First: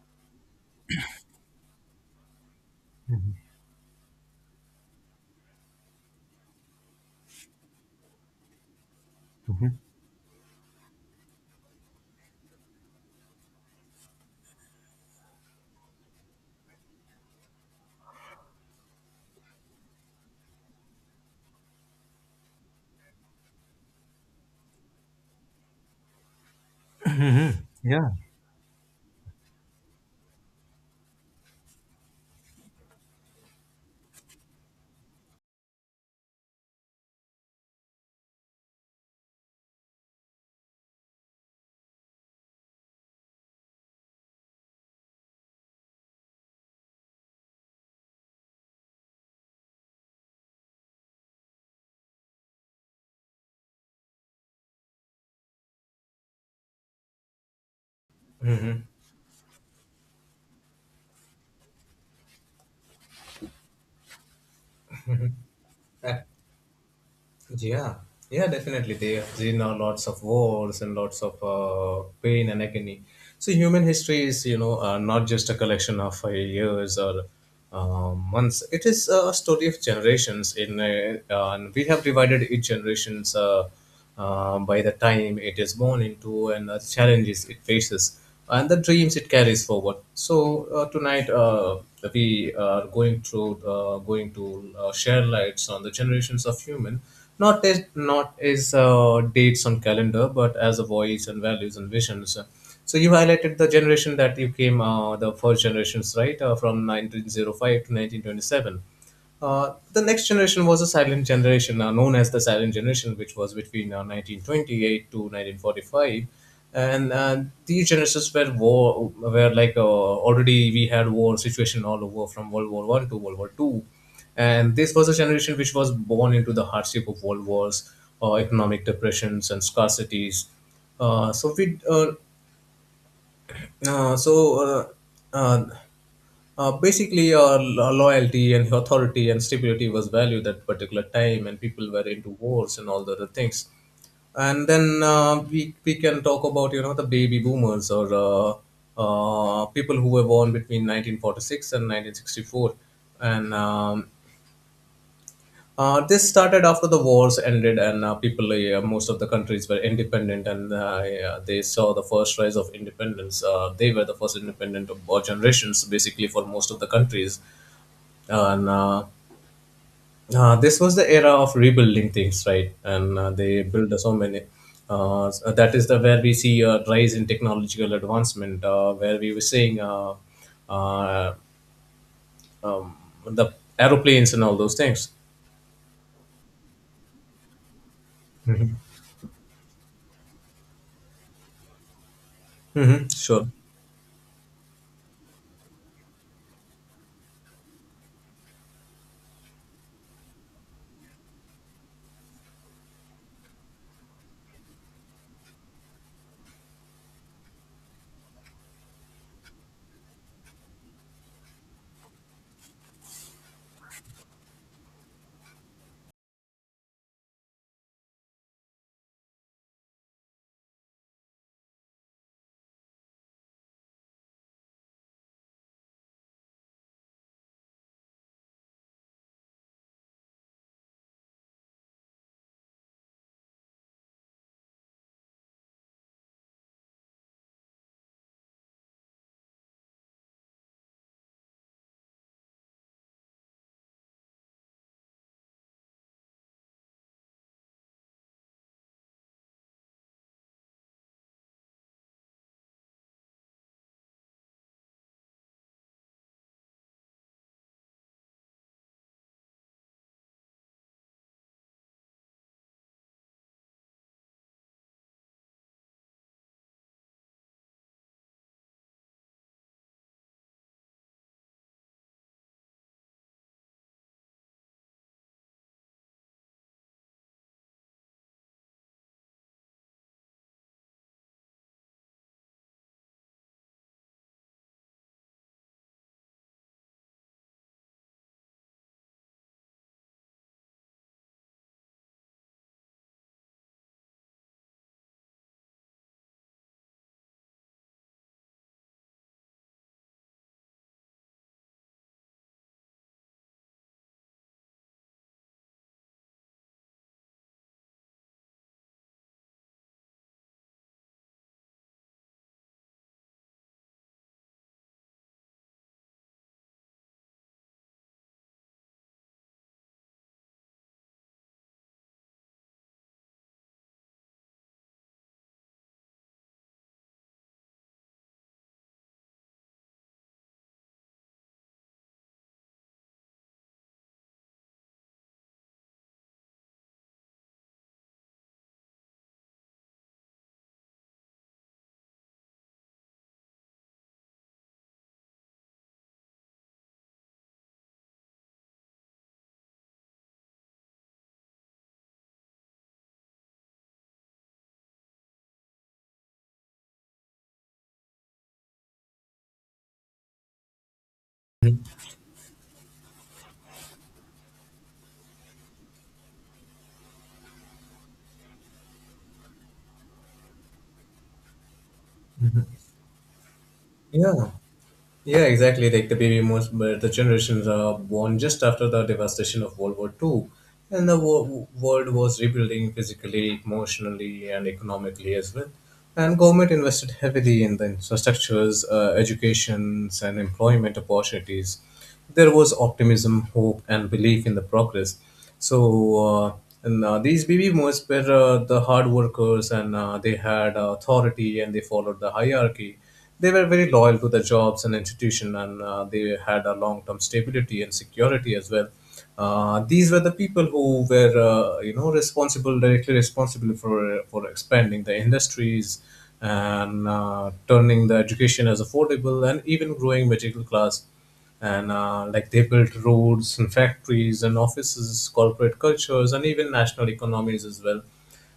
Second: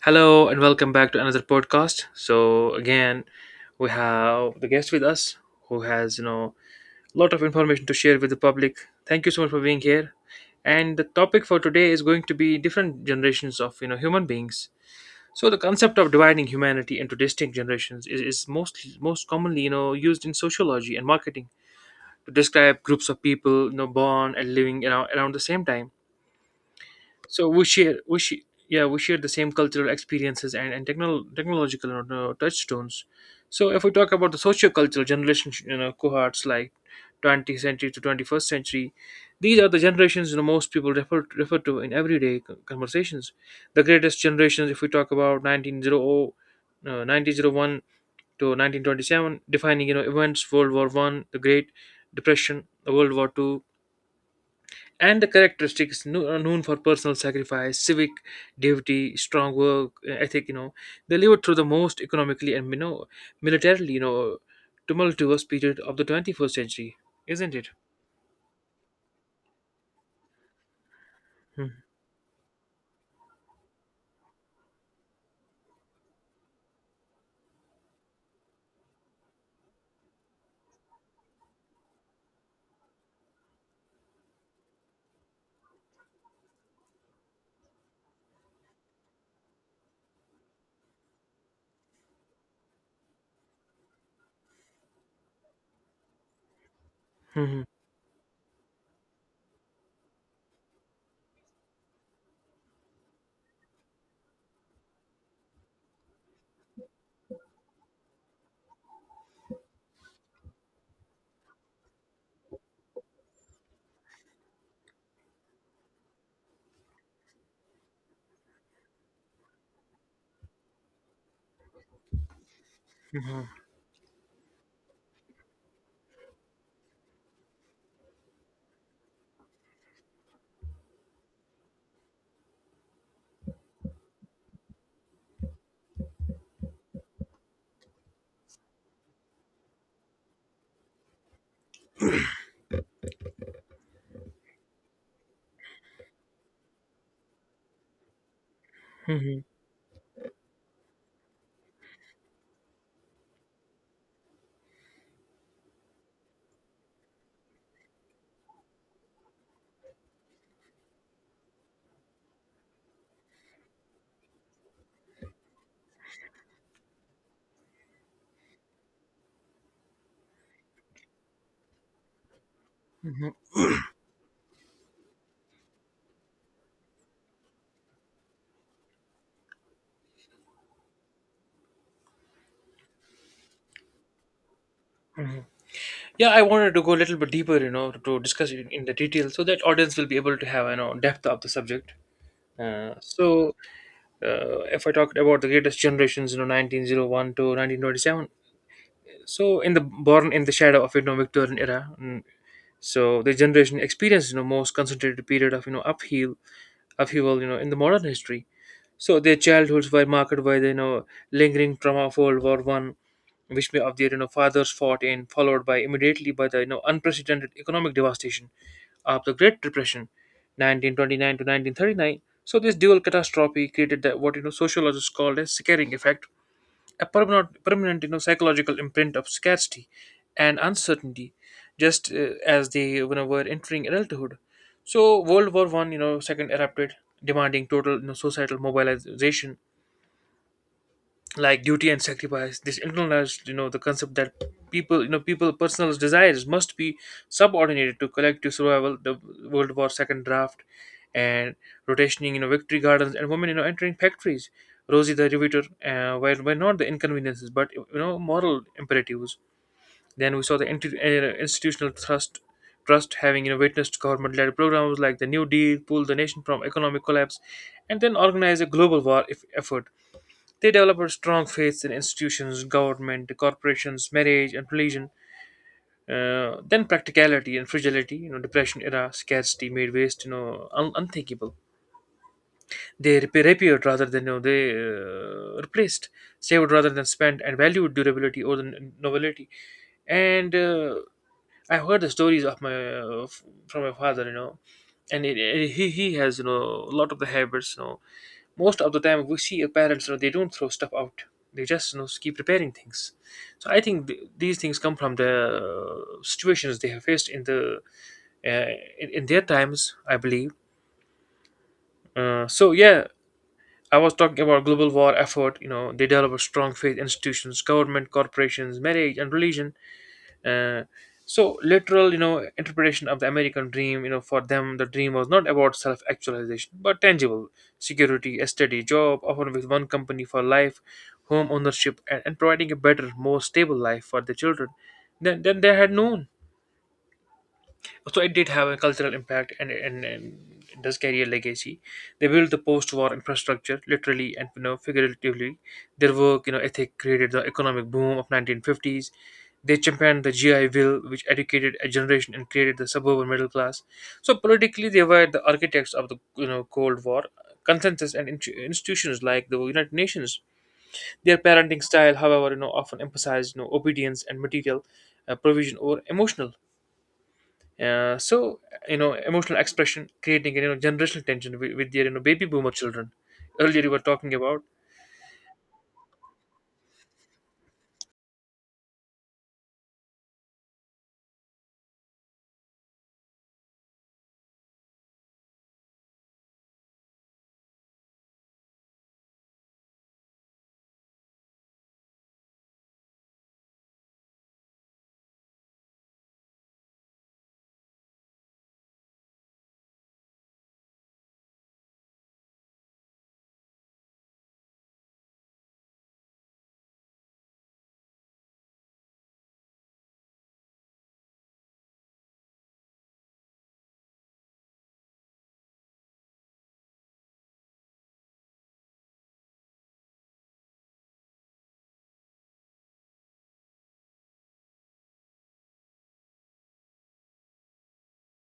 Hello and welcome back to another podcast. So again, we have the guest with us who has a lot of information to share with the public. Thank you so much for being here. And the topic for today is going to be different generations of human beings. So the concept of dividing humanity into distinct generations is mostly most commonly used in sociology and marketing to describe groups of people born and living around the same time so yeah, we share the same cultural experiences and technol technological you touchstones. So if we talk about the socio-cultural generation cohorts like 20th century to 21st century, these are the generations most people refer to in everyday co- conversations. The greatest generations, if we talk about 1900 uh, 1901 to 1927, defining events: world war one, the great depression, the world war two. And the characteristics kno- are known for personal sacrifice, civic Mm-hmm. duty, strong work ethic. You know, they lived through the most economically and militarily tumultuous period of the 21st century, isn't it? Yeah, yeah, definitely. There have been lots of wars and lots of Mhm, pain and agony. So human history is, not just a collection of years or months. It is a story of generations. In and we have divided each generations. By the time it is born into and the challenges it faces and the dreams it carries forward. So tonight, we are going through going to share lights on the generations of human, mhm, not as dates on calendar, but as a voice and values and visions. So you highlighted the generation that you came, the first generations, right, from 1905 to 1927. The next generation was a silent generation, known as the silent generation, which was between 1928 to 1945. And these generations were war, were like already we had war situation all over from World War One to World mhm, War Two, and this was a generation which was born into the hardship of world wars, economic depressions, and scarcities. So we so uh, uh, basically, loyalty and authority and stability was valued at particular time, and people were into wars and all the other things. And then we can talk about the baby boomers or mhm, people who were born between 1946 and 1964, and this started after the wars ended, and people, yeah, most of the countries were independent, and yeah, they saw the first rise of independence. They were the first independent of all generations, basically, for most of the countries. And This was the era of rebuilding things, right? And mhm, they built so many. So that is the where we see a rise in technological advancement, where we were seeing uh, um, the aeroplanes and all those things. mhm. Yeah, I wanted to go a little bit deeper, you know, to discuss it Hmm. in the detail so that audience will be able to have, you know, depth of the subject. Uh, Sure. so, if I talked about the greatest generations, you know, 1901 to 1927, so in the born in the shadow of Victorian era, mm, so the generation experienced most concentrated period of upheaval, in the modern history. So their childhoods were marked by the lingering trauma of World War One, which many of their fathers fought in, followed by immediately by the unprecedented economic devastation of the Great Depression, 1929 to 1939. So this dual catastrophe created that what sociologists called as scaring effect, a permanent psychological imprint of scarcity and uncertainty, just as they, you know, were entering adulthood. So World War One, you know, second erupted, demanding total societal mobilization like duty and sacrifice. This internalized the concept that people you know people personal desires must be subordinated to collective survival. The world war second draft and rotationing victory gardens and women entering factories, rosie the riveter were not the inconveniences but moral imperatives. Then we saw the institutional trust having witnessed government-led programs like the new deal pull the nation from economic collapse and then organize a global war if effort. They develop a strong faith in institutions, government, corporations, marriage, and religion. Then practicality and fragility, you know, depression era scarcity made waste, you know, un- unthinkable. They rep- repaired rather than you know they replaced, saved rather than spent, and valued durability over the n- novelty. And I heard the stories of my f- from my father, you know, and he has a lot of the habits. You know, most of the time we see our parents, you know, they don't throw stuff out. They just keep repairing things. So I think th- these things come from the situations they have faced in the uh, in their times, I believe. So yeah, I was talking about global war effort. You know, they develop a strong faith institutions, government, corporations, marriage, and religion. Uh, so literal, you know, interpretation of the American dream. You know, for them, the dream was not about self-actualization, but tangible security, a steady job, often with one company for life, home ownership, and providing a better, more stable life for the children than they had known. So it did have a cultural impact and it does carry a legacy. They built the post-war infrastructure literally and figuratively. Their work ethic created the economic boom of 1950s. They championed the GI bill which educated a generation and created the suburban middle class. So politically they were the architects of the cold war consensus and intu- institutions like the United Nations. Their parenting style, however, often emphasized obedience and material provision over emotional uh, so emotional expression, creating generational tension with their baby boomer children. Earlier you were talking Yeah. about. Yeah, exactly. Like the baby boomers, but the generations are born just after the devastation of World War Two, and the world was rebuilding physically, emotionally, and economically as well. And government invested heavily in the infrastructures, educations, and employment opportunities. There was optimism, hope, and belief in the progress. So, and these baby boomers were the hard workers, and they had authority, and they followed the hierarchy. They were very loyal to their jobs and institution, and they had a long-term stability and security as well. These were the people who were, responsible directly responsible for expanding the industries and turning the education as affordable and even growing middle class, and like they built roads and factories and offices, corporate cultures, and even national economies as well.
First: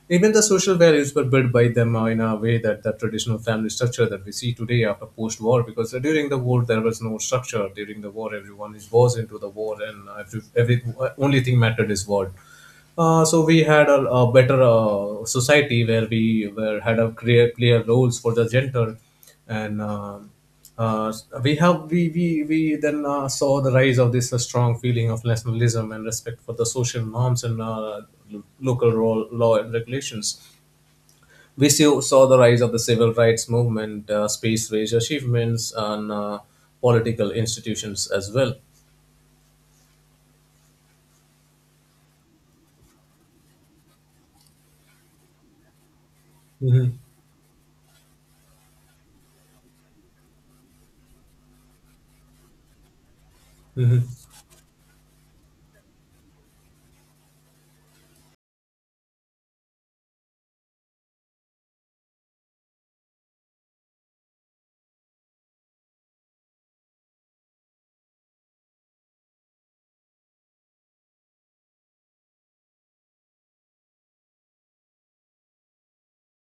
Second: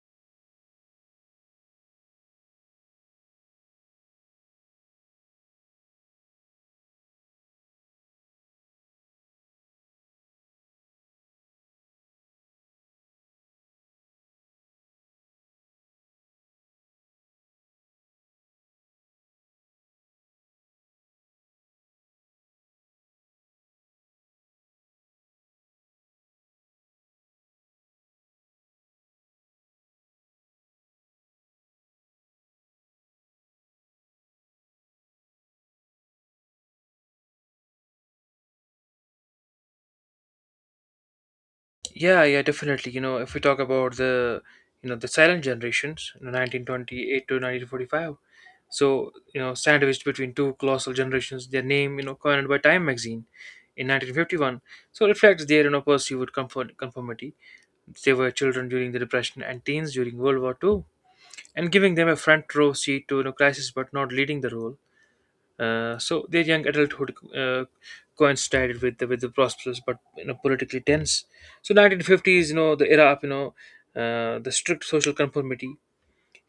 Even the social values were built by them in a way that the traditional family structure that we see today after post-war, because during the war there was no structure. During the war, everyone was into the war, and every only thing mattered is war. So we had a better society where we were had a clear roles for the gender, and uh, we have we then saw the rise of this strong feeling of nationalism and respect for the social norms and local law and regulations. We saw the rise of the civil rights movement, space race achievements, and political institutions as well. Yeah, yeah, definitely. You know, if we talk about the the silent generations, you know, Mhm. 1928 to 1945. So you know, sandwiched between two colossal generations, their name coined by Time magazine in Mhm. 1951. So reflects their pursuit comfort conformity. They were children during the Depression and teens during World War two, and giving them a front row seat to crisis, but not leading the role. So their young adulthood coincided with the prosperous but politically tense. So 1950s, you know, the era of the strict social conformity,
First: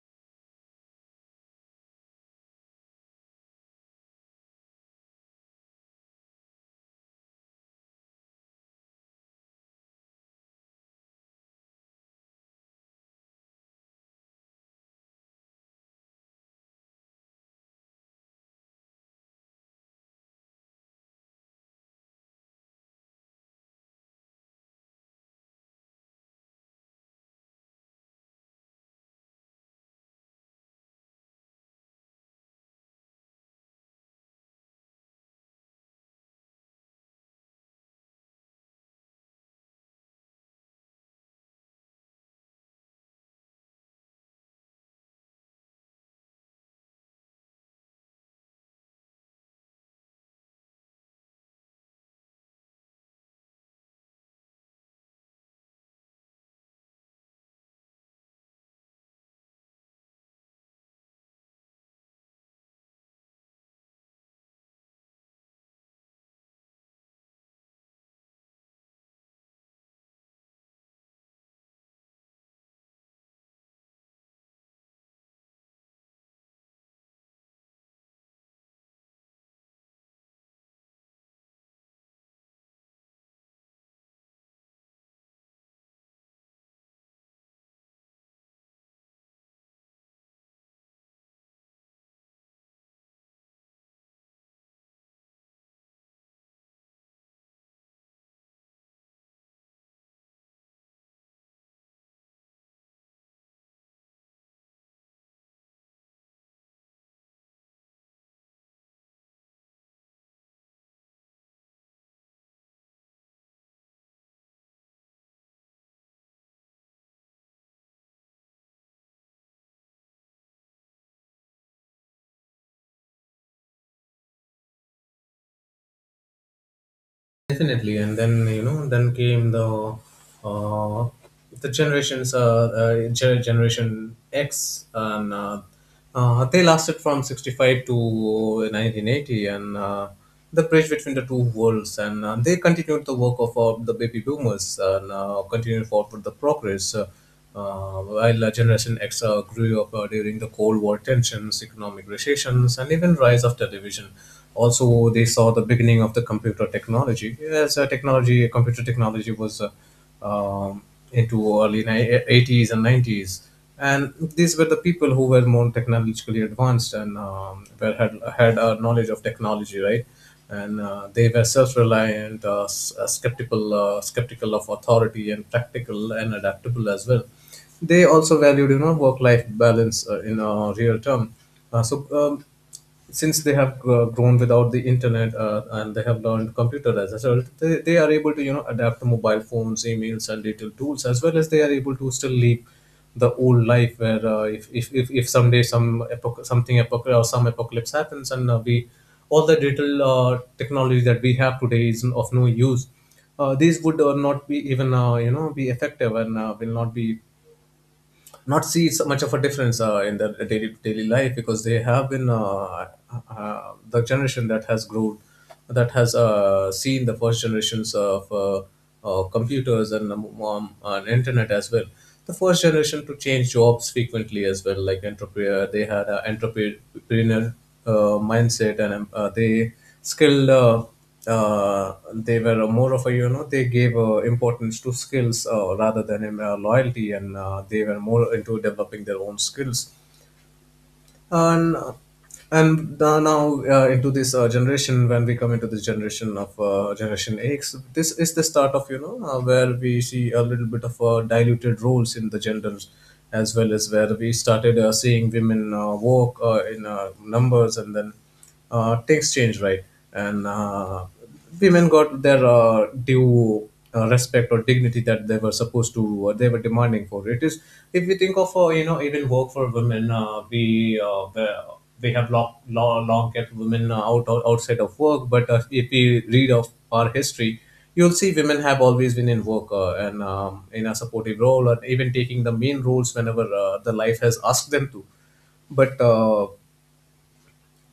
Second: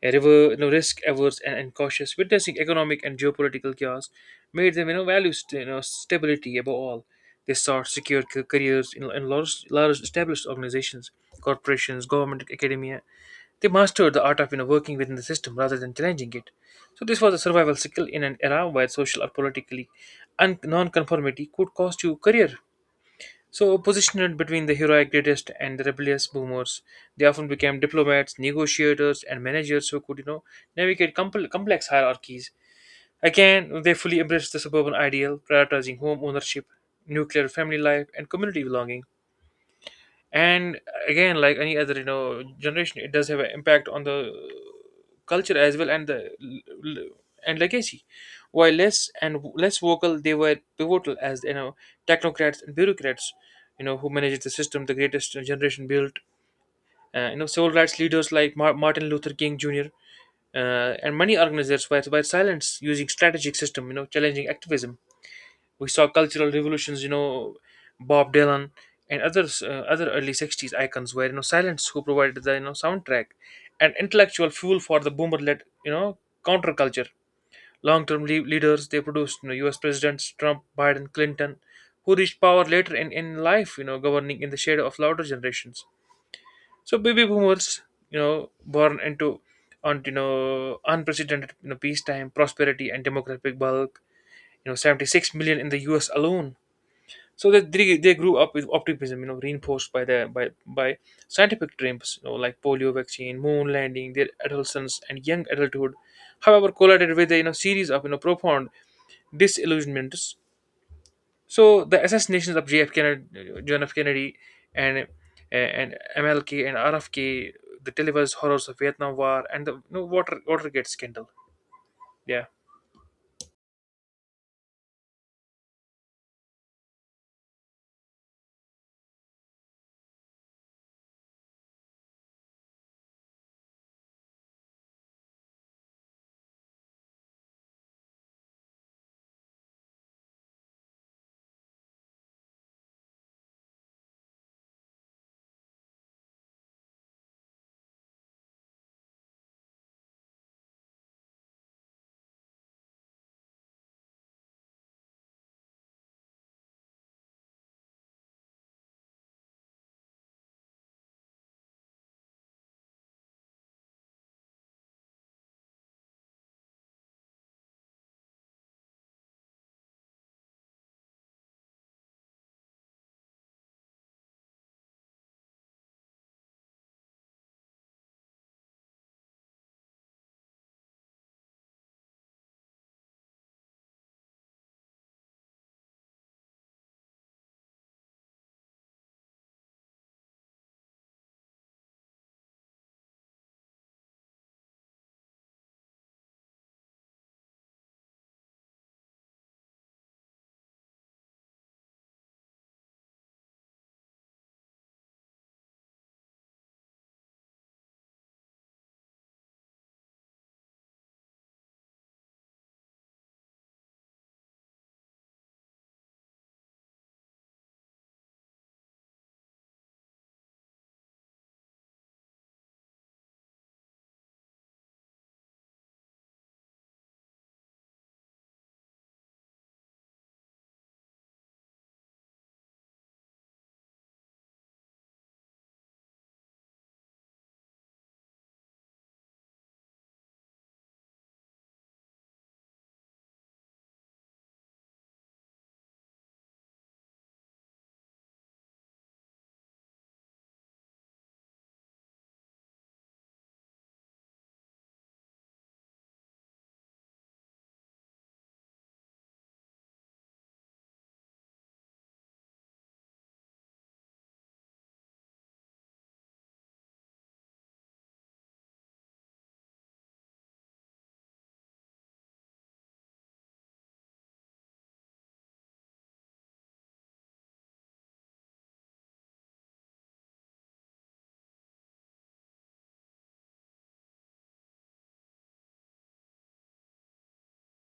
a river, you know, risk averse and cautious, witnessing economic and geopolitical chaos, made them value stability above all. They sought secure ca- careers in large established organizations, corporations, government, academia. They mastered the art of, you know, working within the system rather than challenging it. So this was a survival skill in an era where social or politically un- non-conformity could cost you career. So positioned between the heroic greatest and the rebellious boomers, they often became diplomats, negotiators, and managers who could, you know, navigate compl- complex hierarchies. Again, they fully embraced the suburban ideal, prioritizing home ownership, nuclear family life, and community belonging. And Again, like any other generation, it does have an impact on the culture as well and the l- l- and legacy. While less and w- less vocal, they were pivotal as technocrats and bureaucrats, who managed the system the greatest generation built. You know, civil rights leaders like Mar- Martin Luther King Jr., and many organizers were silenced using strategic system challenging activism. We saw cultural revolutions, you know, Bob Dylan and others, other early '60s icons were silence who provided the soundtrack and intellectual fuel for the boomer-led counterculture. Long-term lea- leaders they produced, you know, U.S. presidents Trump, Biden, Clinton, who reached power later in life, you know, governing in the shade of louder generations. So baby boomers, you know, born into on unprecedented peacetime prosperity and demographic bulk, 76 million in the US alone. So they grew up with optimism, you know, reinforced by the by scientific dreams, you know, like polio vaccine, moon landing, their adolescence and young adulthood. However, collided with a series of profound disillusionments. So the assassinations of JF Kennedy, John F. Kennedy, and and MLK and RFK, the televised horrors of Vietnam War, and the Water Watergate scandal. Yeah. Definitely, and then came the uh, the generations, uh, generation X, and they lasted from sixty five to nineteen eighty, and the bridge between the two worlds, and they continued the work of the baby boomers and continued forward the progress. While Generation X grew up during the Cold War tensions, economic recessions, and even rise of television, also they saw the beginning of the computer technology. As computer technology was um, into early 80s and 90s, and these were the people who were more technologically advanced and had a knowledge of technology, right? And they were self-reliant, skeptical of authority, and practical and adaptable as well. They also valued, work-life balance in a real term. Uh, so um, since they have grown without the internet and they have learned computer as a result, they are able to adapt to mobile phones, emails, and digital tools, as well as they are able to still live the old life where if someday some epoch, something epoch or some apocalypse happens, and we all the digital technology that we have today is of no use. These would not be even be effective, and will not be not see so much of a difference in their daily life, because they have been the generation that has seen the first generations of computers and internet as well, the first generation to change jobs frequently as well, like entrepreneur they had an entrepreneur mindset, and skilled uh, uh, they were more of a they gave importance to skills rather than loyalty, and they were more into developing their own skills, and now into this generation, when we come into this generation of generation X, this is the start of where we see a little bit of diluted roles in the genders, as well as where we started seeing women work in numbers. And then things change, right? And women got their due respect or dignity that they were supposed to they were demanding for. It is, if we think of even work for women, we have long kept women out outside of work, but if we read of our history, you'll see women have always been in work, and in a supportive role and even taking the main roles whenever the life has asked them to, but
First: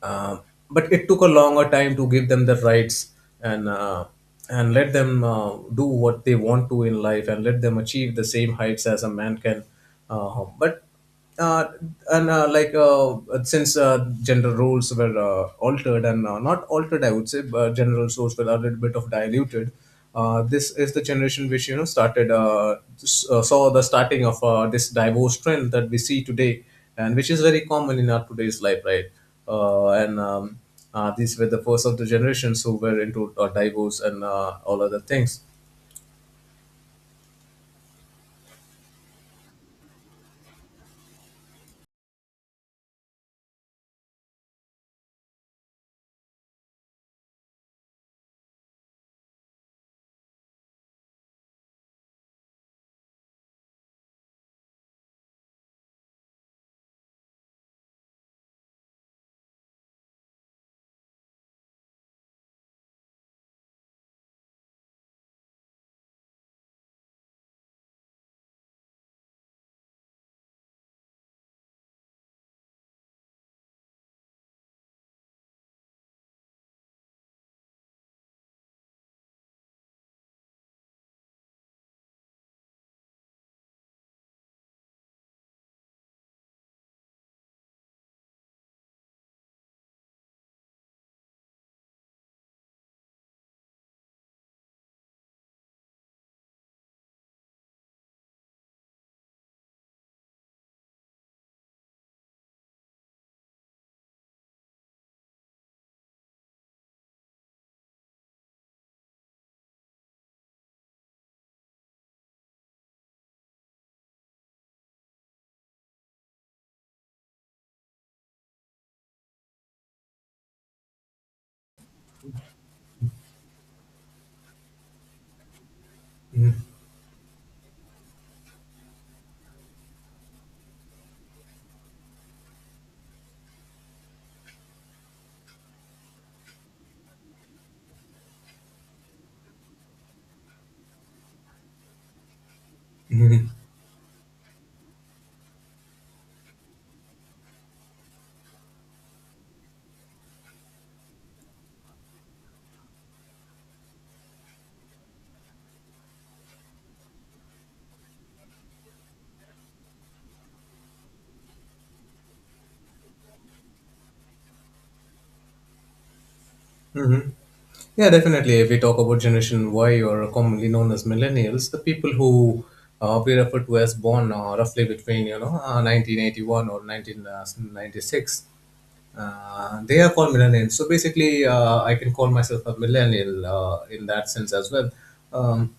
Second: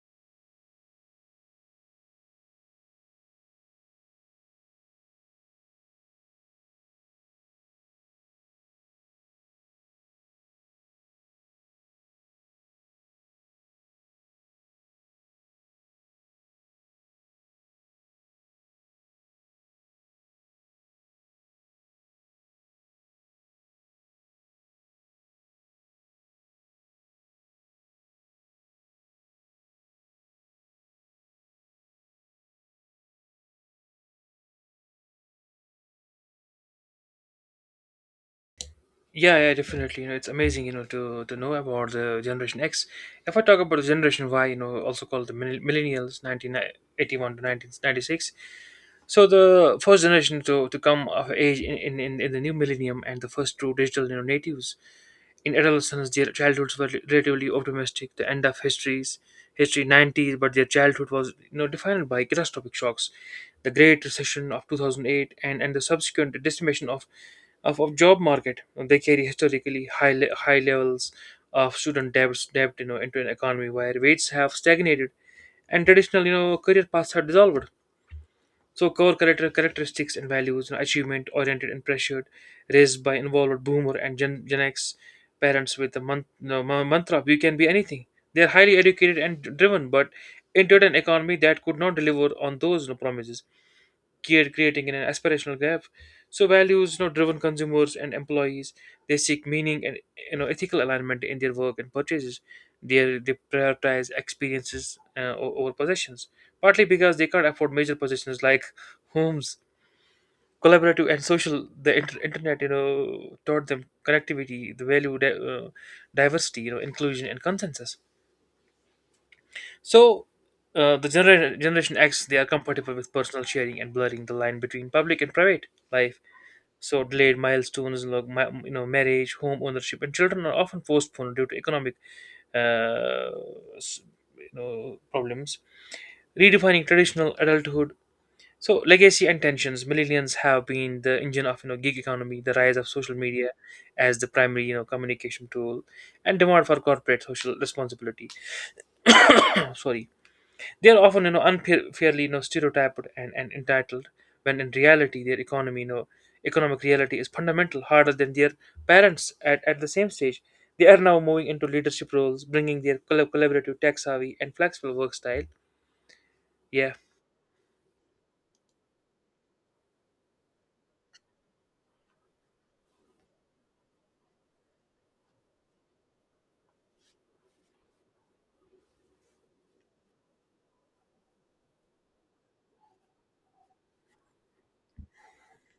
um, it took a longer time to give them the rights, and let them do what they want to in life, and let them achieve the same heights as a man can. But uh, and like Since gender roles were altered and not altered, I would say, but gender roles were a little bit of diluted. This is the generation which started, saw the starting of this divorce trend that we see today, and which is very common in our today's life, right? And These were the first of the generations who were into divorce and all other things. Yeah, yeah, definitely. You know, it's amazing, you know, to know about the Generation X. If I talk about the Generation Y, you know, also called the mill- Millennials, 1981 to 1996, so the first generation to come of age in the new millennium and the first true digital, you know, natives in adolescence. Their childhoods were relatively optimistic. The end of history's history 90s, but their childhood was, you know, defined by catastrophic shocks, the Great Recession of 2008, and the subsequent decimation of job market. And they carry historically high le- high levels of student debt into an economy where rates have stagnated and traditional career paths are dissolved. So core character characteristics and values, you know, achievement oriented and pressured, raised by involved boomer and Gen X parents with the month, no, ma- mantra, "We can be anything." They are highly educated and driven, but entered an economy that could not deliver on those, you know, promises, create, creating an aspirational gap. So values, you know, driven consumers and employees, they seek meaning and, you know, ethical alignment in their work and purchases. They prioritize experiences o- over possessions, partly because they can't afford major possessions like homes. Collaborative and social, the inter- internet, you know, taught them connectivity, the value, diversity, you know, inclusion and consensus. So the genera- generation X, they are compatible with personal sharing and blurring the line between public and private life. Mhm. So delayed milestones, like you know, marriage, home ownership, and children are often postponed due to economic, uh, s- you know, problems. Redefining traditional adulthood. So legacy and tensions. Millennials have been the engine of you know gig economy, the rise of social media as the primary you know communication tool, and demand for corporate social responsibility. Sorry, they are often you know unfairly you know stereotyped and entitled when in reality their economy you know economic reality is fundamental harder than their parents at the same stage. They are now moving into leadership roles, bringing their collaborative, tech savvy, and flexible work style. Yeah, Mm-hmm. Yeah, definitely. If we talk about Generation Y, or commonly known as millennials, the people who we refer to as born roughly between 1981 or 1996, they are called millennials. So basically, I can call myself a millennial in that sense as well. Um,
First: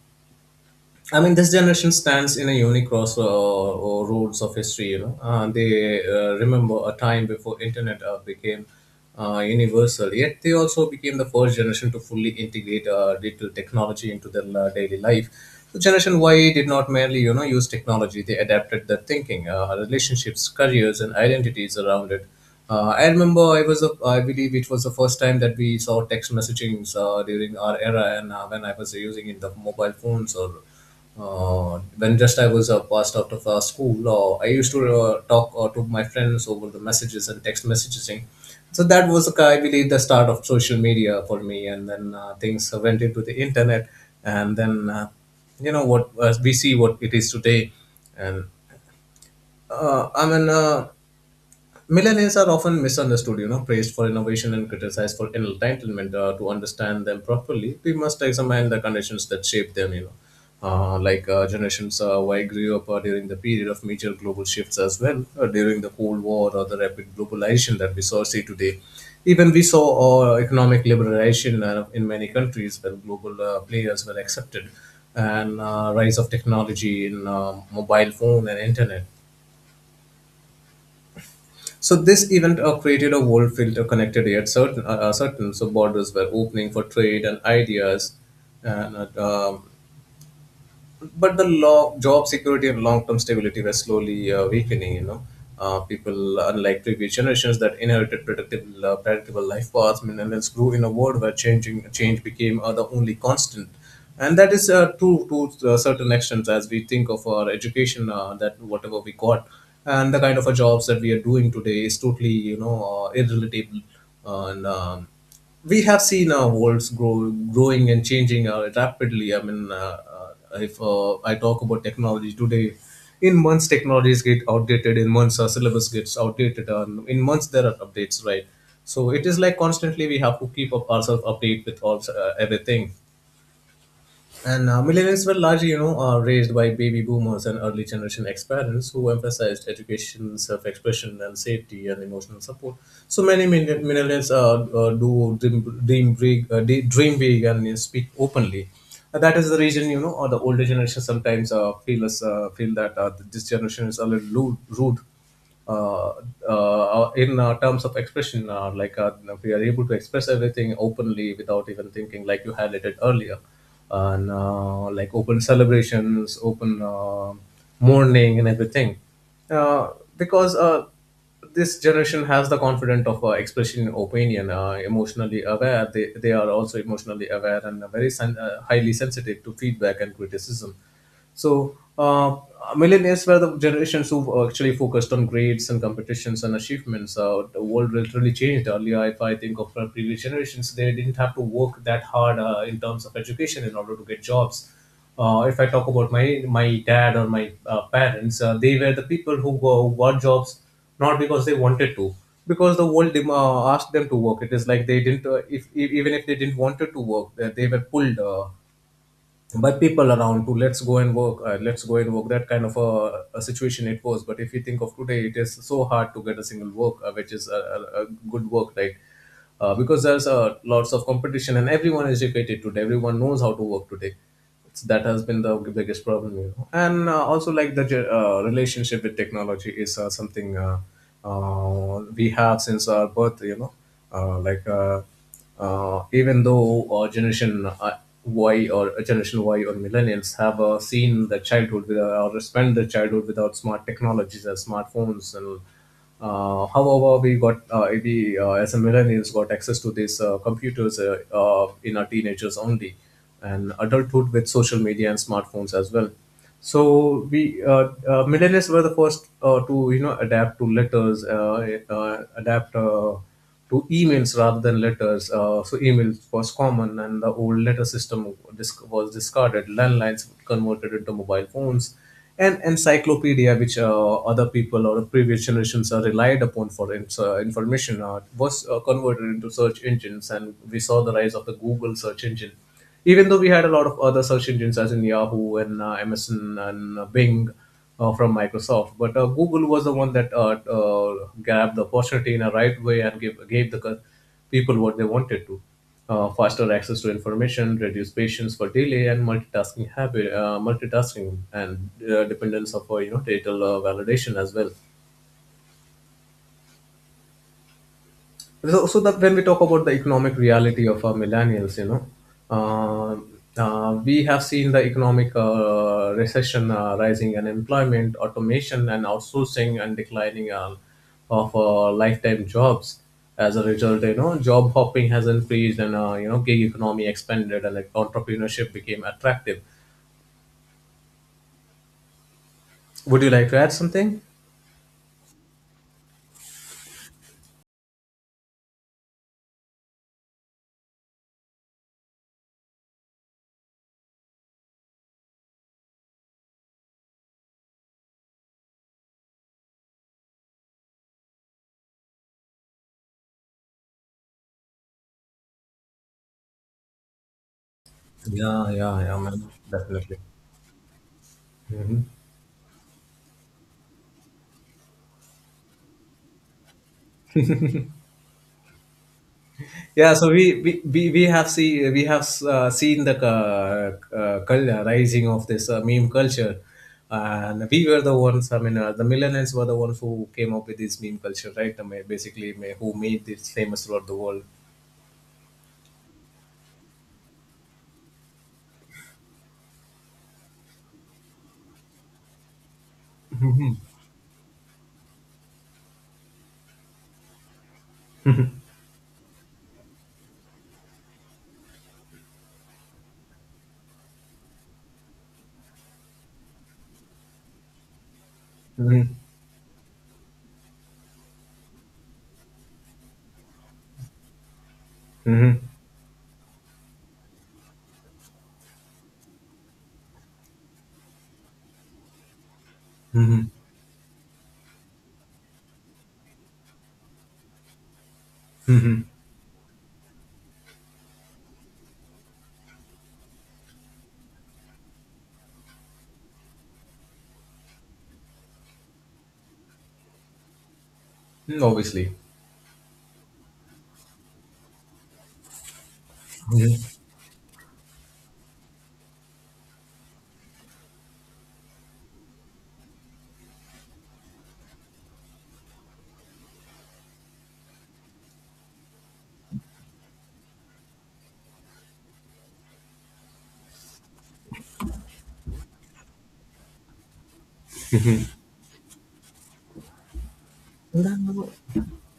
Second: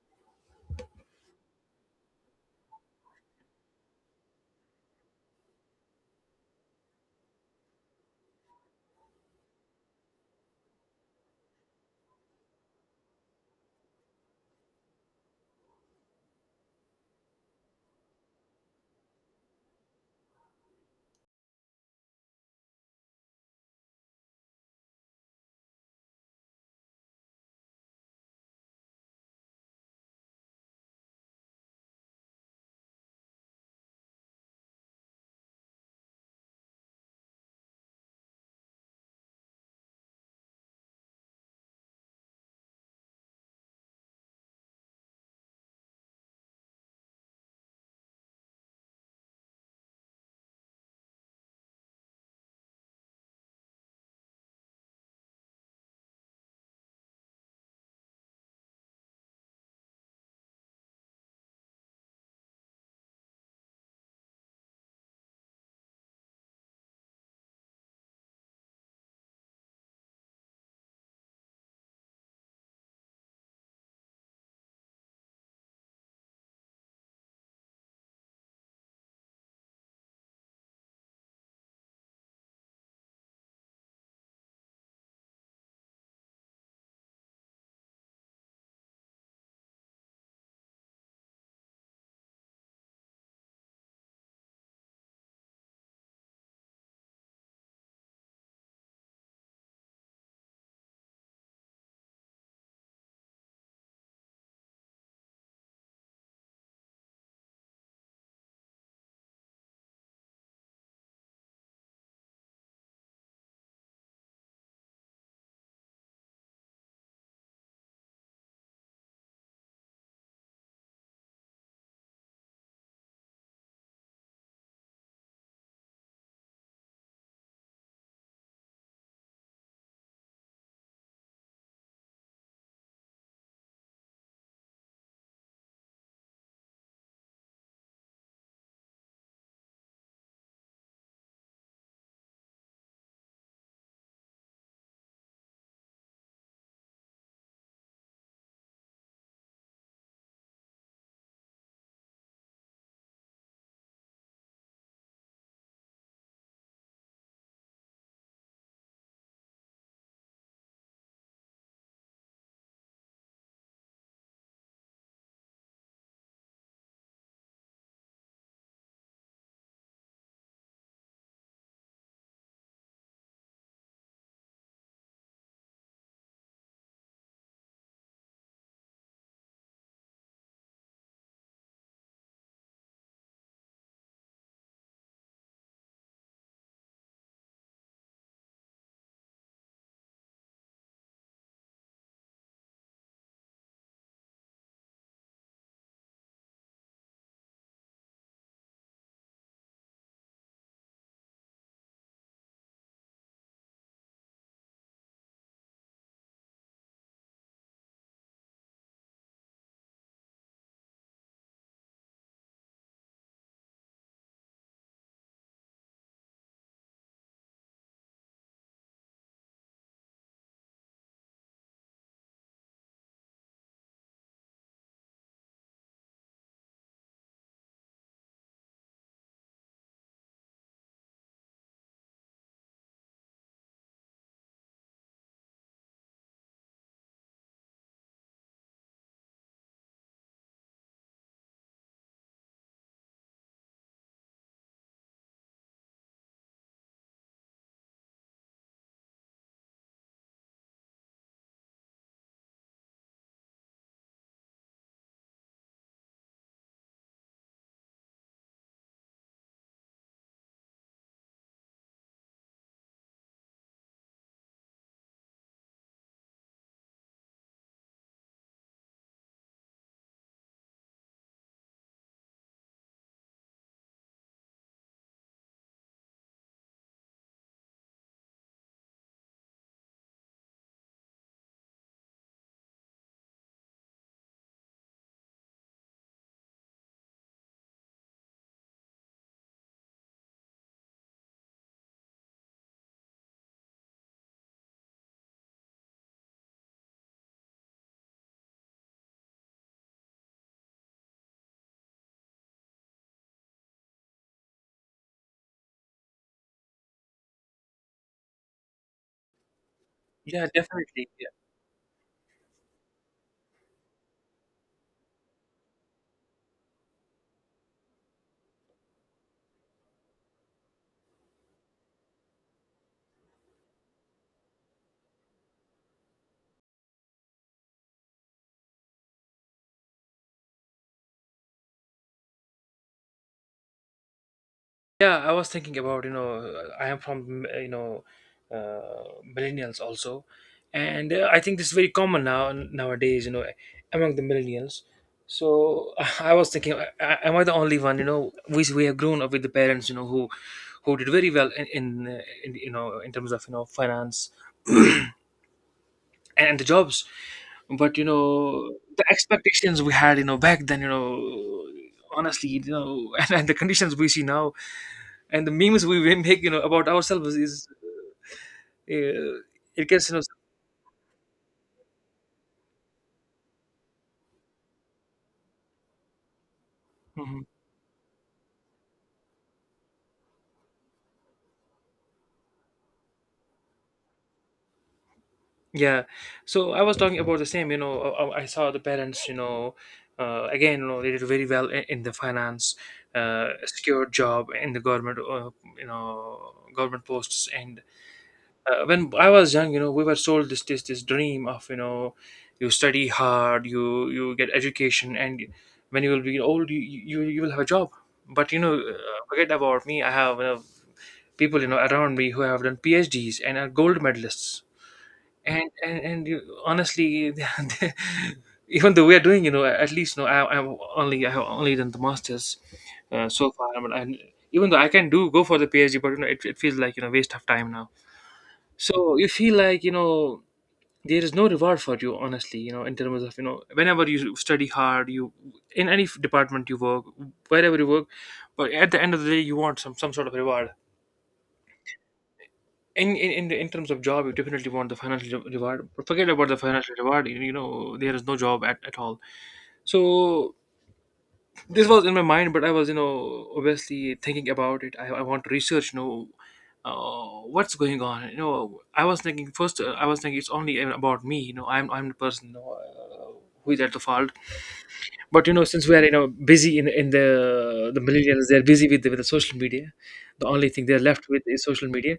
I mean, this generation stands in a unique crossroads, or roads of history. You know, they remember a time before internet became universal. Yet they also became the first generation to fully integrate digital technology into their daily life. So Generation Y did not merely, you know, use technology. They adapted their thinking, relationships, careers, and identities around it. I remember I was a, I believe it was the first time that we saw text messaging during our era, and when I was using in the mobile phones, or when just I was passed out of school, I used to talk to my friends over the messages and text messaging. So that was, I believe, the start of social media for me. And then things went into the internet. And then, you know, what we see what it is today. And I mean, millennials are often misunderstood, you know, praised for innovation and criticized for entitlement. To understand them properly, we must examine the conditions that shape them, you know. Like generations who I grew up during the period of major global shifts as well, during the Cold War or the rapid globalization that we saw see today. Even we saw economic liberalization in many countries where global players were accepted and rise of technology in mobile phone and internet, so this event created a world filter connected yet certain, certain. So borders were opening for trade and ideas, and but the job security and long-term stability were slowly weakening, you know. People Unlike previous generations that inherited predictable life paths, millennials grew in a world where changing change became the only constant. And that is true to a certain extent as we think of our education, that whatever we got and the kind of a jobs that we are doing today is totally irrelatable. And we have seen our worlds growing and changing rapidly. I mean, if I talk about technology today. In months, technologies get outdated. In months, our syllabus gets outdated. And in months, there are updates, right? So it is like constantly we have to keep up ourselves update with all everything. And millennials were largely, you know, raised by baby boomers and early generation ex-parents who emphasized education, self-expression, and safety and emotional support. So many millennials do dream, dream big, and speak openly. That is the reason, you know, or the older generation sometimes feel that this generation is a little rude, uh, in terms of expression, if we are able to express everything openly without even thinking, like you highlighted earlier, and like open celebrations, open mourning, and everything, uh, because this generation has the confidence of expressing opinion. Emotionally aware, they are also emotionally aware and very highly sensitive to feedback and criticism. So millennials were the generations who actually focused on grades and competitions and achievements. The world literally changed. Earlier, if I think of previous generations, they didn't have to work that hard in terms of education in order to get jobs. If I talk about my dad or my parents, they were the people who, who got jobs, not because they wanted to, because the world asked them to work. It is like they didn't if even if they didn't wanted to work, they were pulled by people around to let's go and work, let's go and work. That kind of a situation it was. But if you think of today, it is so hard to get a single work, which is a good work, right? Because there's lots of competition and everyone is educated today, everyone knows how to work today. That has been the biggest problem, you know. And also, like the relationship with technology is something we have since our birth, you know. uh, like uh, Even though generation Y or millennials have seen the childhood without, or spent their childhood without smart technologies and smartphones. And however we got we as a millennials got access to these computers in our teenagers only, and adulthood with social media and smartphones as well. So we uh, uh, millennials were the first to you know adapt to letters adapt to emails rather than letters. So emails was common, and the old letter system was discarded. Landlines converted into mobile phones, and encyclopedia, which other people or previous generations are relied upon for information, was converted into search engines, and we saw the rise of the Google search engine. Even though we had a lot of other search engines as in Yahoo and MSN and Bing from Microsoft, but Google was the one that grabbed the opportunity in a right way and gave the people what they wanted to. Faster access to information, reduced patience for delay, and multitasking, and dependence of, you know, digital validation as well. So that when we talk about the economic yeah, reality of definitely. our millennials, you know, uh, we have seen the economic recession, rising unemployment, automation, and outsourcing, and declining of lifetime jobs. As a result, you know, job hopping has increased, and, you know, gig economy expanded, and like entrepreneurship became attractive. Would you like to add something? Yeah, I was thinking about, you know, I am from, you know, millennials also. And I think this is very common now nowadays, you know, among the millennials. So I was thinking, am I the only one, you know, we have grown up with the parents, you know, who did very well in you know, in terms of, you know, finance and the jobs. But, you Yeah, know, yeah, the yeah, man, expectations we definitely. had, you know, back then, you know, Mhm. honestly, you know, and the conditions we see now, and the memes we make you know about ourselves is uh, it gets Yeah, you know. so we have seen the rising of this meme culture, Mhm. and we were the ones. The millennials were the ones who came up with this meme culture, right? I mean, basically, who made this famous throughout the world. Yeah, so I was talking about the same you know I saw the parents you know again you know they did very well in the finance, secure job in the government you know government posts and when I was young you know we were sold this dream of you know you study hard you get education and when you will be old you will have a job. But you know Mm-hmm. forget about me, I have you know, people you know around me who have done PhDs and are gold medalists. Mm-hmm. And you, honestly, they- even though we are doing, you know, at least no, I'm only I have only done the masters Mm-hmm. so far. But I, mean, and even though I can do go for the PhD, but you know, it feels like you know waste of time now. Mm-hmm. So you feel like you know there is no reward for you, honestly. You know, in terms of you know, whenever you study hard, you in any department you work, wherever you work, but at the end of the day, you want some sort of reward Obviously. in, in in terms of job, you definitely want the financial reward. But forget about the financial reward. You know, there is no job at all. So this was in my mind, but I was you know obviously thinking about it. I want to research. You know, what's going on? You know, I was thinking first. I was thinking it's only about me. You know, I'm the person. You know, who is at the fault? But you know, since we are you know busy in in the millennials, they're busy with the social media. The only thing they're left with is Mhm. social media.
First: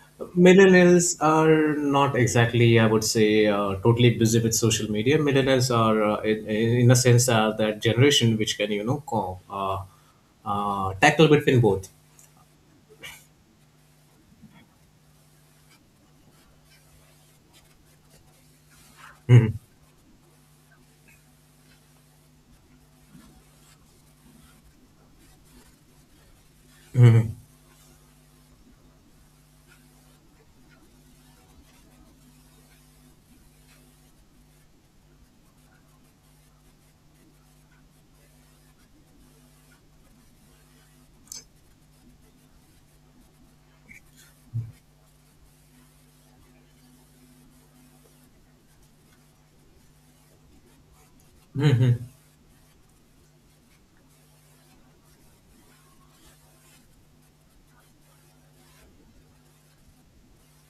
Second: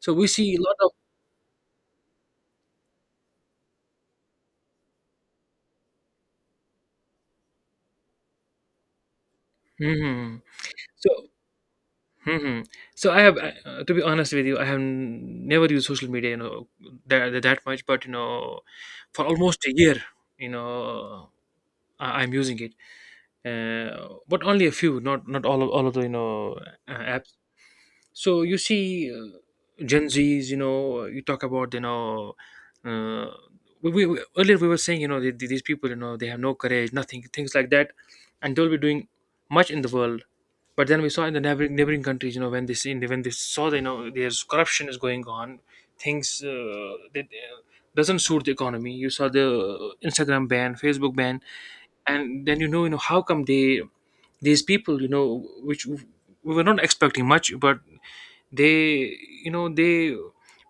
So we see a lot of. Millennials are not exactly, I would say, totally busy with social media. Millennials are, in a sense, are that generation which can, you know, Mhm. So. tackle between both. Mhm. So I have, to be honest with you, I have never used social media, you know, that much. But you know, for Mhm. almost a year, you know, I'm using it, but only a few, not all of the you know apps. Mhm. So you see, Gen Zs, you know, you talk about you know, uh, earlier we were saying you know these people you know they have no courage, nothing, things like that, and they'll be doing much in the world, but then we saw in the neighboring countries, you know, when they see when they saw, they know, there's corruption is going on, things that doesn't suit the economy. You saw the Instagram ban, Facebook ban, Mhm. and then you know, how come they these people, you know, which we were not expecting much, but they, you know, they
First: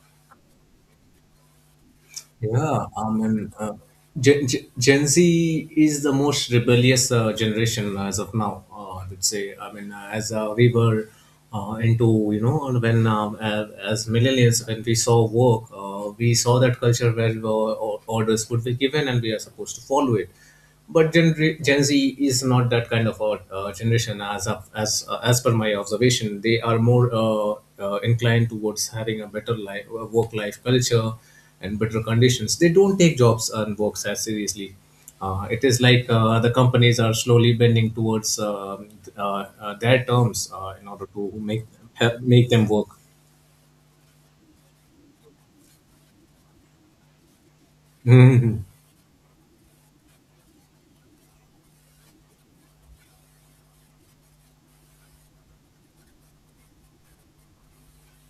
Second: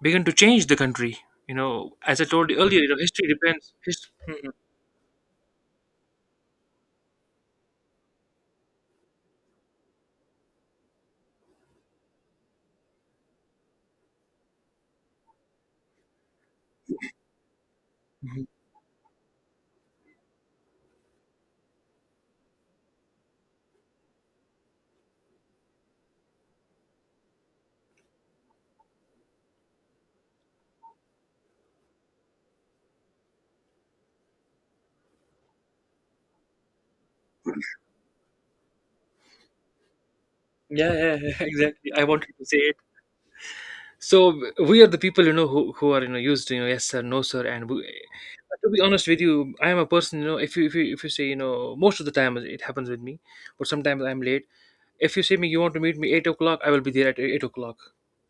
begin to change the country. You know, as I told you earlier, Yeah, you know, I history mean, uh, depends. His, Mhm. Gen Z is the most rebellious generation as of now. I would say. As we were into, you know, as millennials, when we saw work, we saw that culture where orders Mhm. would be given and we are supposed to follow it. But Gen Z is not that kind of a generation as as per my observation. They are more inclined towards having a better life, work life culture, and better conditions. They don't take jobs and works as seriously. It is like the companies are slowly bending towards their terms in Yeah, order yeah, to yeah, make exactly. I help wanted to make say them it. work. So we are the people, you know, who are you know used to you know yes sir, no sir, and we, Mhm. to be honest with you, I am a person, you know, if you say you know most of the time it happens with me, but sometimes I'm late. If you say me you want to meet me 8 o'clock, I will be there at 8 o'clock,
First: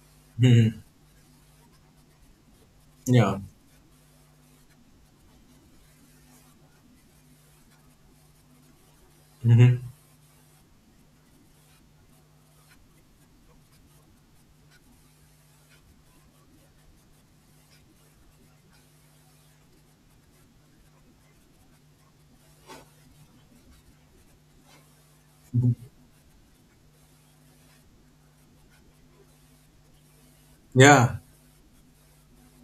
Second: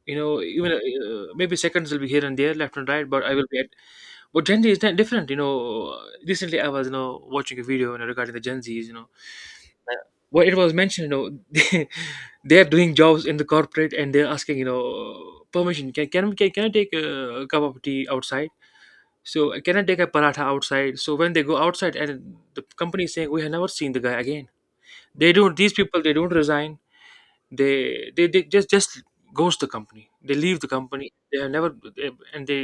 you know, even Mhm. Maybe seconds will be here and there left and right, but I Yeah. will be at. But Gen Z is different, you know. Recently I was you know watching a video, you know, regarding the Gen Z's, you know, Mhm. uh, what it was mentioned, you know, they, they are doing jobs in the corporate and they're asking you know permission, can I take a cup of tea outside, so can I take a paratha outside, so when they go outside and the company is saying we have never seen the guy again. They don't, these people they don't resign. They just goes the company, they leave the company, Yeah. they are never, they- and they,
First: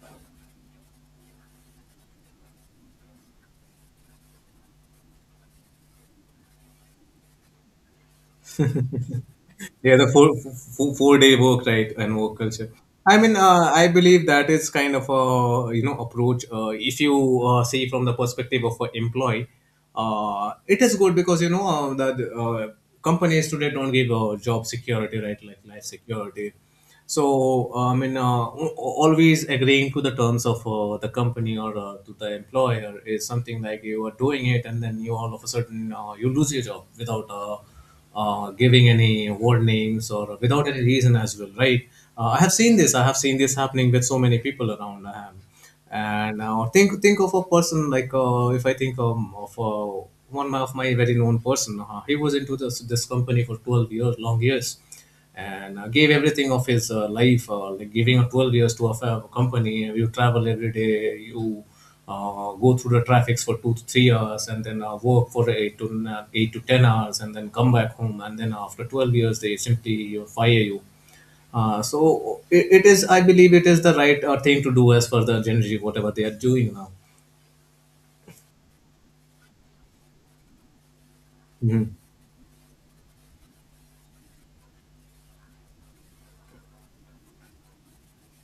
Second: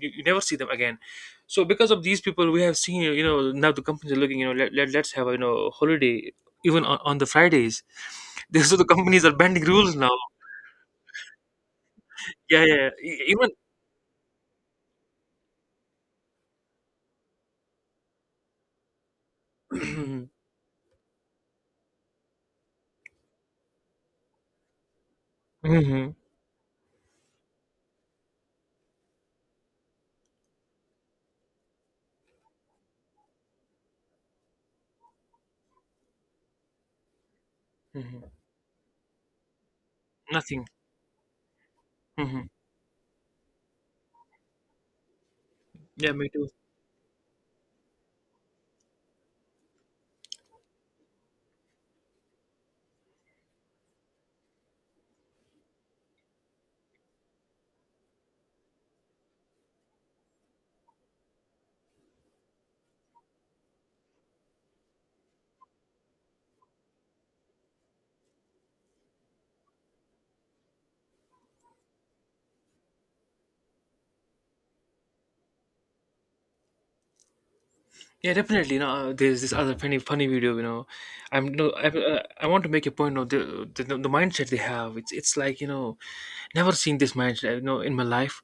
you never see them again. So because of these people we have seen you know now the companies are looking you know let's have a you know holiday even on the Fridays. This, so the companies are bending rules Yeah, the now. four, 4 day work, right, and work Yeah, culture. yeah, yeah. E- even. I believe that is kind of a, you know, approach. If you see from the perspective of an employee, it is good because, you know, that companies today don't give job security, right? Like life Mhm. security. Al- always agreeing to the terms of the company or to the employer is something like you are doing it, and then you all of a sudden you lose your job without. Mhm. Giving any warnings or without Nothing. any reason as well, right? I Hmm. have seen this. I have seen this happening with so many people around. I. Yeah, me And too. Think of a person like if I think of one of my very known person, he was into this company for 12 years, long years, and gave everything of his life, like giving 12 years to a company. You travel every day, you go through the traffics for 2 to 3 hours, and then work for 8 to 10 hours, and then come back home. And then after 12 years, they simply fire you. So it is, I believe, it is the right thing to do as per the Gen Z, whatever they are doing now. Yeah, definitely. You know, there's this other funny video. You know, I'm no, Mhm. I want to make a point of the, the mindset they have. It's like you know, never seen this mindset. You know, in my life.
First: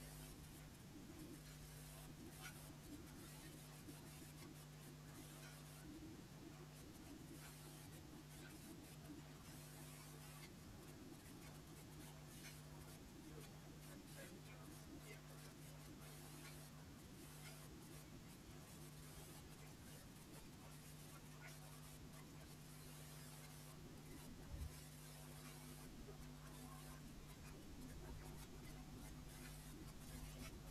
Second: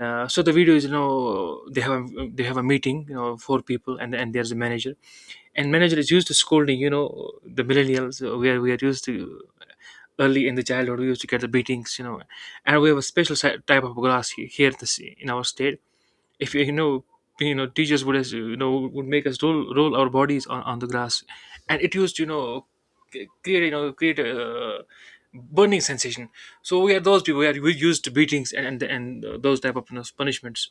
So the video is you know they have a meeting, you know, four people and there's a manager, and manager is used to scolding you know the millennials where we are used to early in the childhood we used to get the beatings, you know, and we have a special type of glass here in our state, if you know, you know, teachers would as you know would make us roll our bodies on the grass, and it used to you know create you know create a burning sensation. So we are those people, we used to beatings and those type of you know, punishments.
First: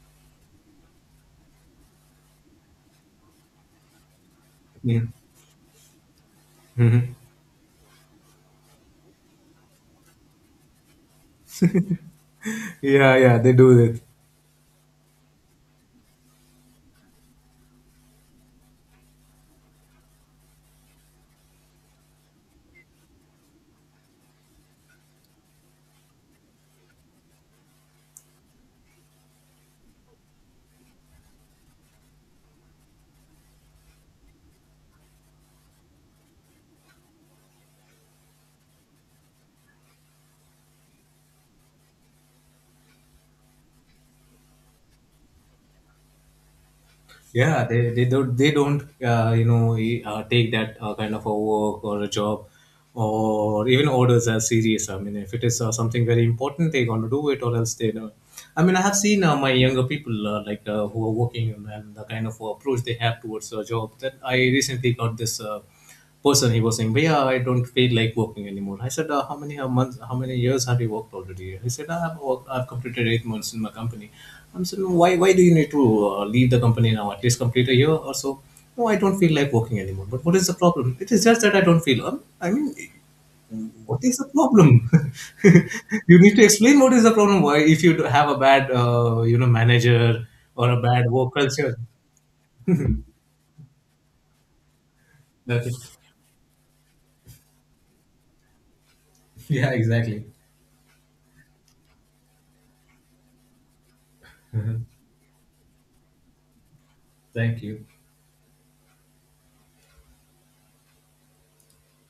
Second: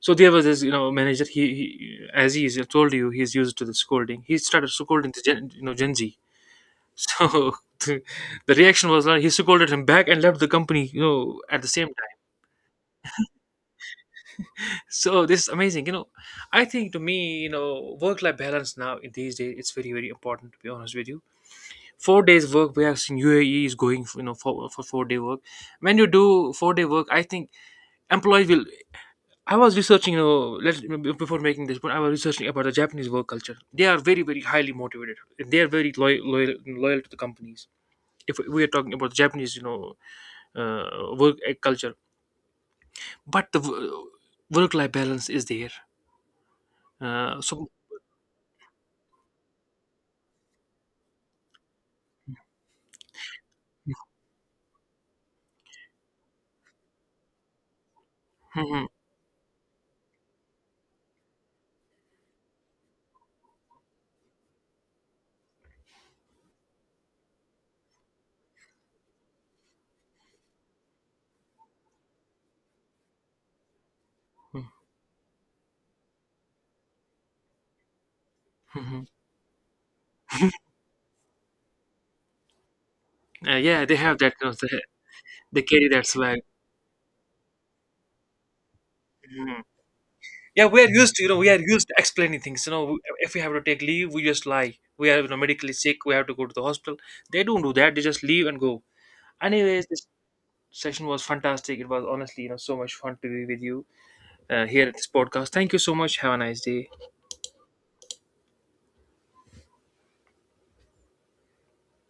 So there was this you know manager, he is I told you he's used to the scolding, he started Yeah. scolding the you know Gen Z. Hmm. So the, the reaction was like he scolded him back and left the company, you know, at the same. Yeah, yeah, they do it. So this is amazing, you know. I think to me you know work life balance now in these days it's very important to be honest with you. 4 days work, we have seen UAE is going you know for 4 day work. When you do 4 day work, I think employees will. I was researching, you know, let before making this point I was researching about the Japanese work culture. They are very highly motivated. They are very loyal to the companies. If we are talking about Japanese, you know, work culture, but the work life balance is there. Uh, Yeah, so they don't take that kind of a work or a job or even orders as serious. I mean, if it is something very important, they're going to do it, or else they don't. I mean, I have seen my younger people, who are working, and the kind of approach they have towards a job. That I recently got this person, he was saying, "Bhaiya, I don't feel like working anymore." I said, "How many months? How many years have you worked already?" He said, "I've I've completed 8 months in my company." I'm Mhm. saying, "No, "Why? Why do you need to leave the company now? At least complete a year or so." No, I Mhm. don't feel like working anymore. But what is the problem? It is just that I don't feel. Yeah, they What is have the that. You know, problem? they carry that You need swag. to explain what is the problem. Why, if you have a bad, you know, Mhm. manager Yeah, or a we are bad used to you work know we are culture. used to explaining things. You know, if we have to take leave, we just lie. We are you know Okay. medically sick. We have to go to the hospital. They don't do that. They just leave and go. Yeah, Anyways, this exactly. session was fantastic. It was honestly you know so much fun to be with you here at this podcast. Thank you so much. Have a nice day. Thank you.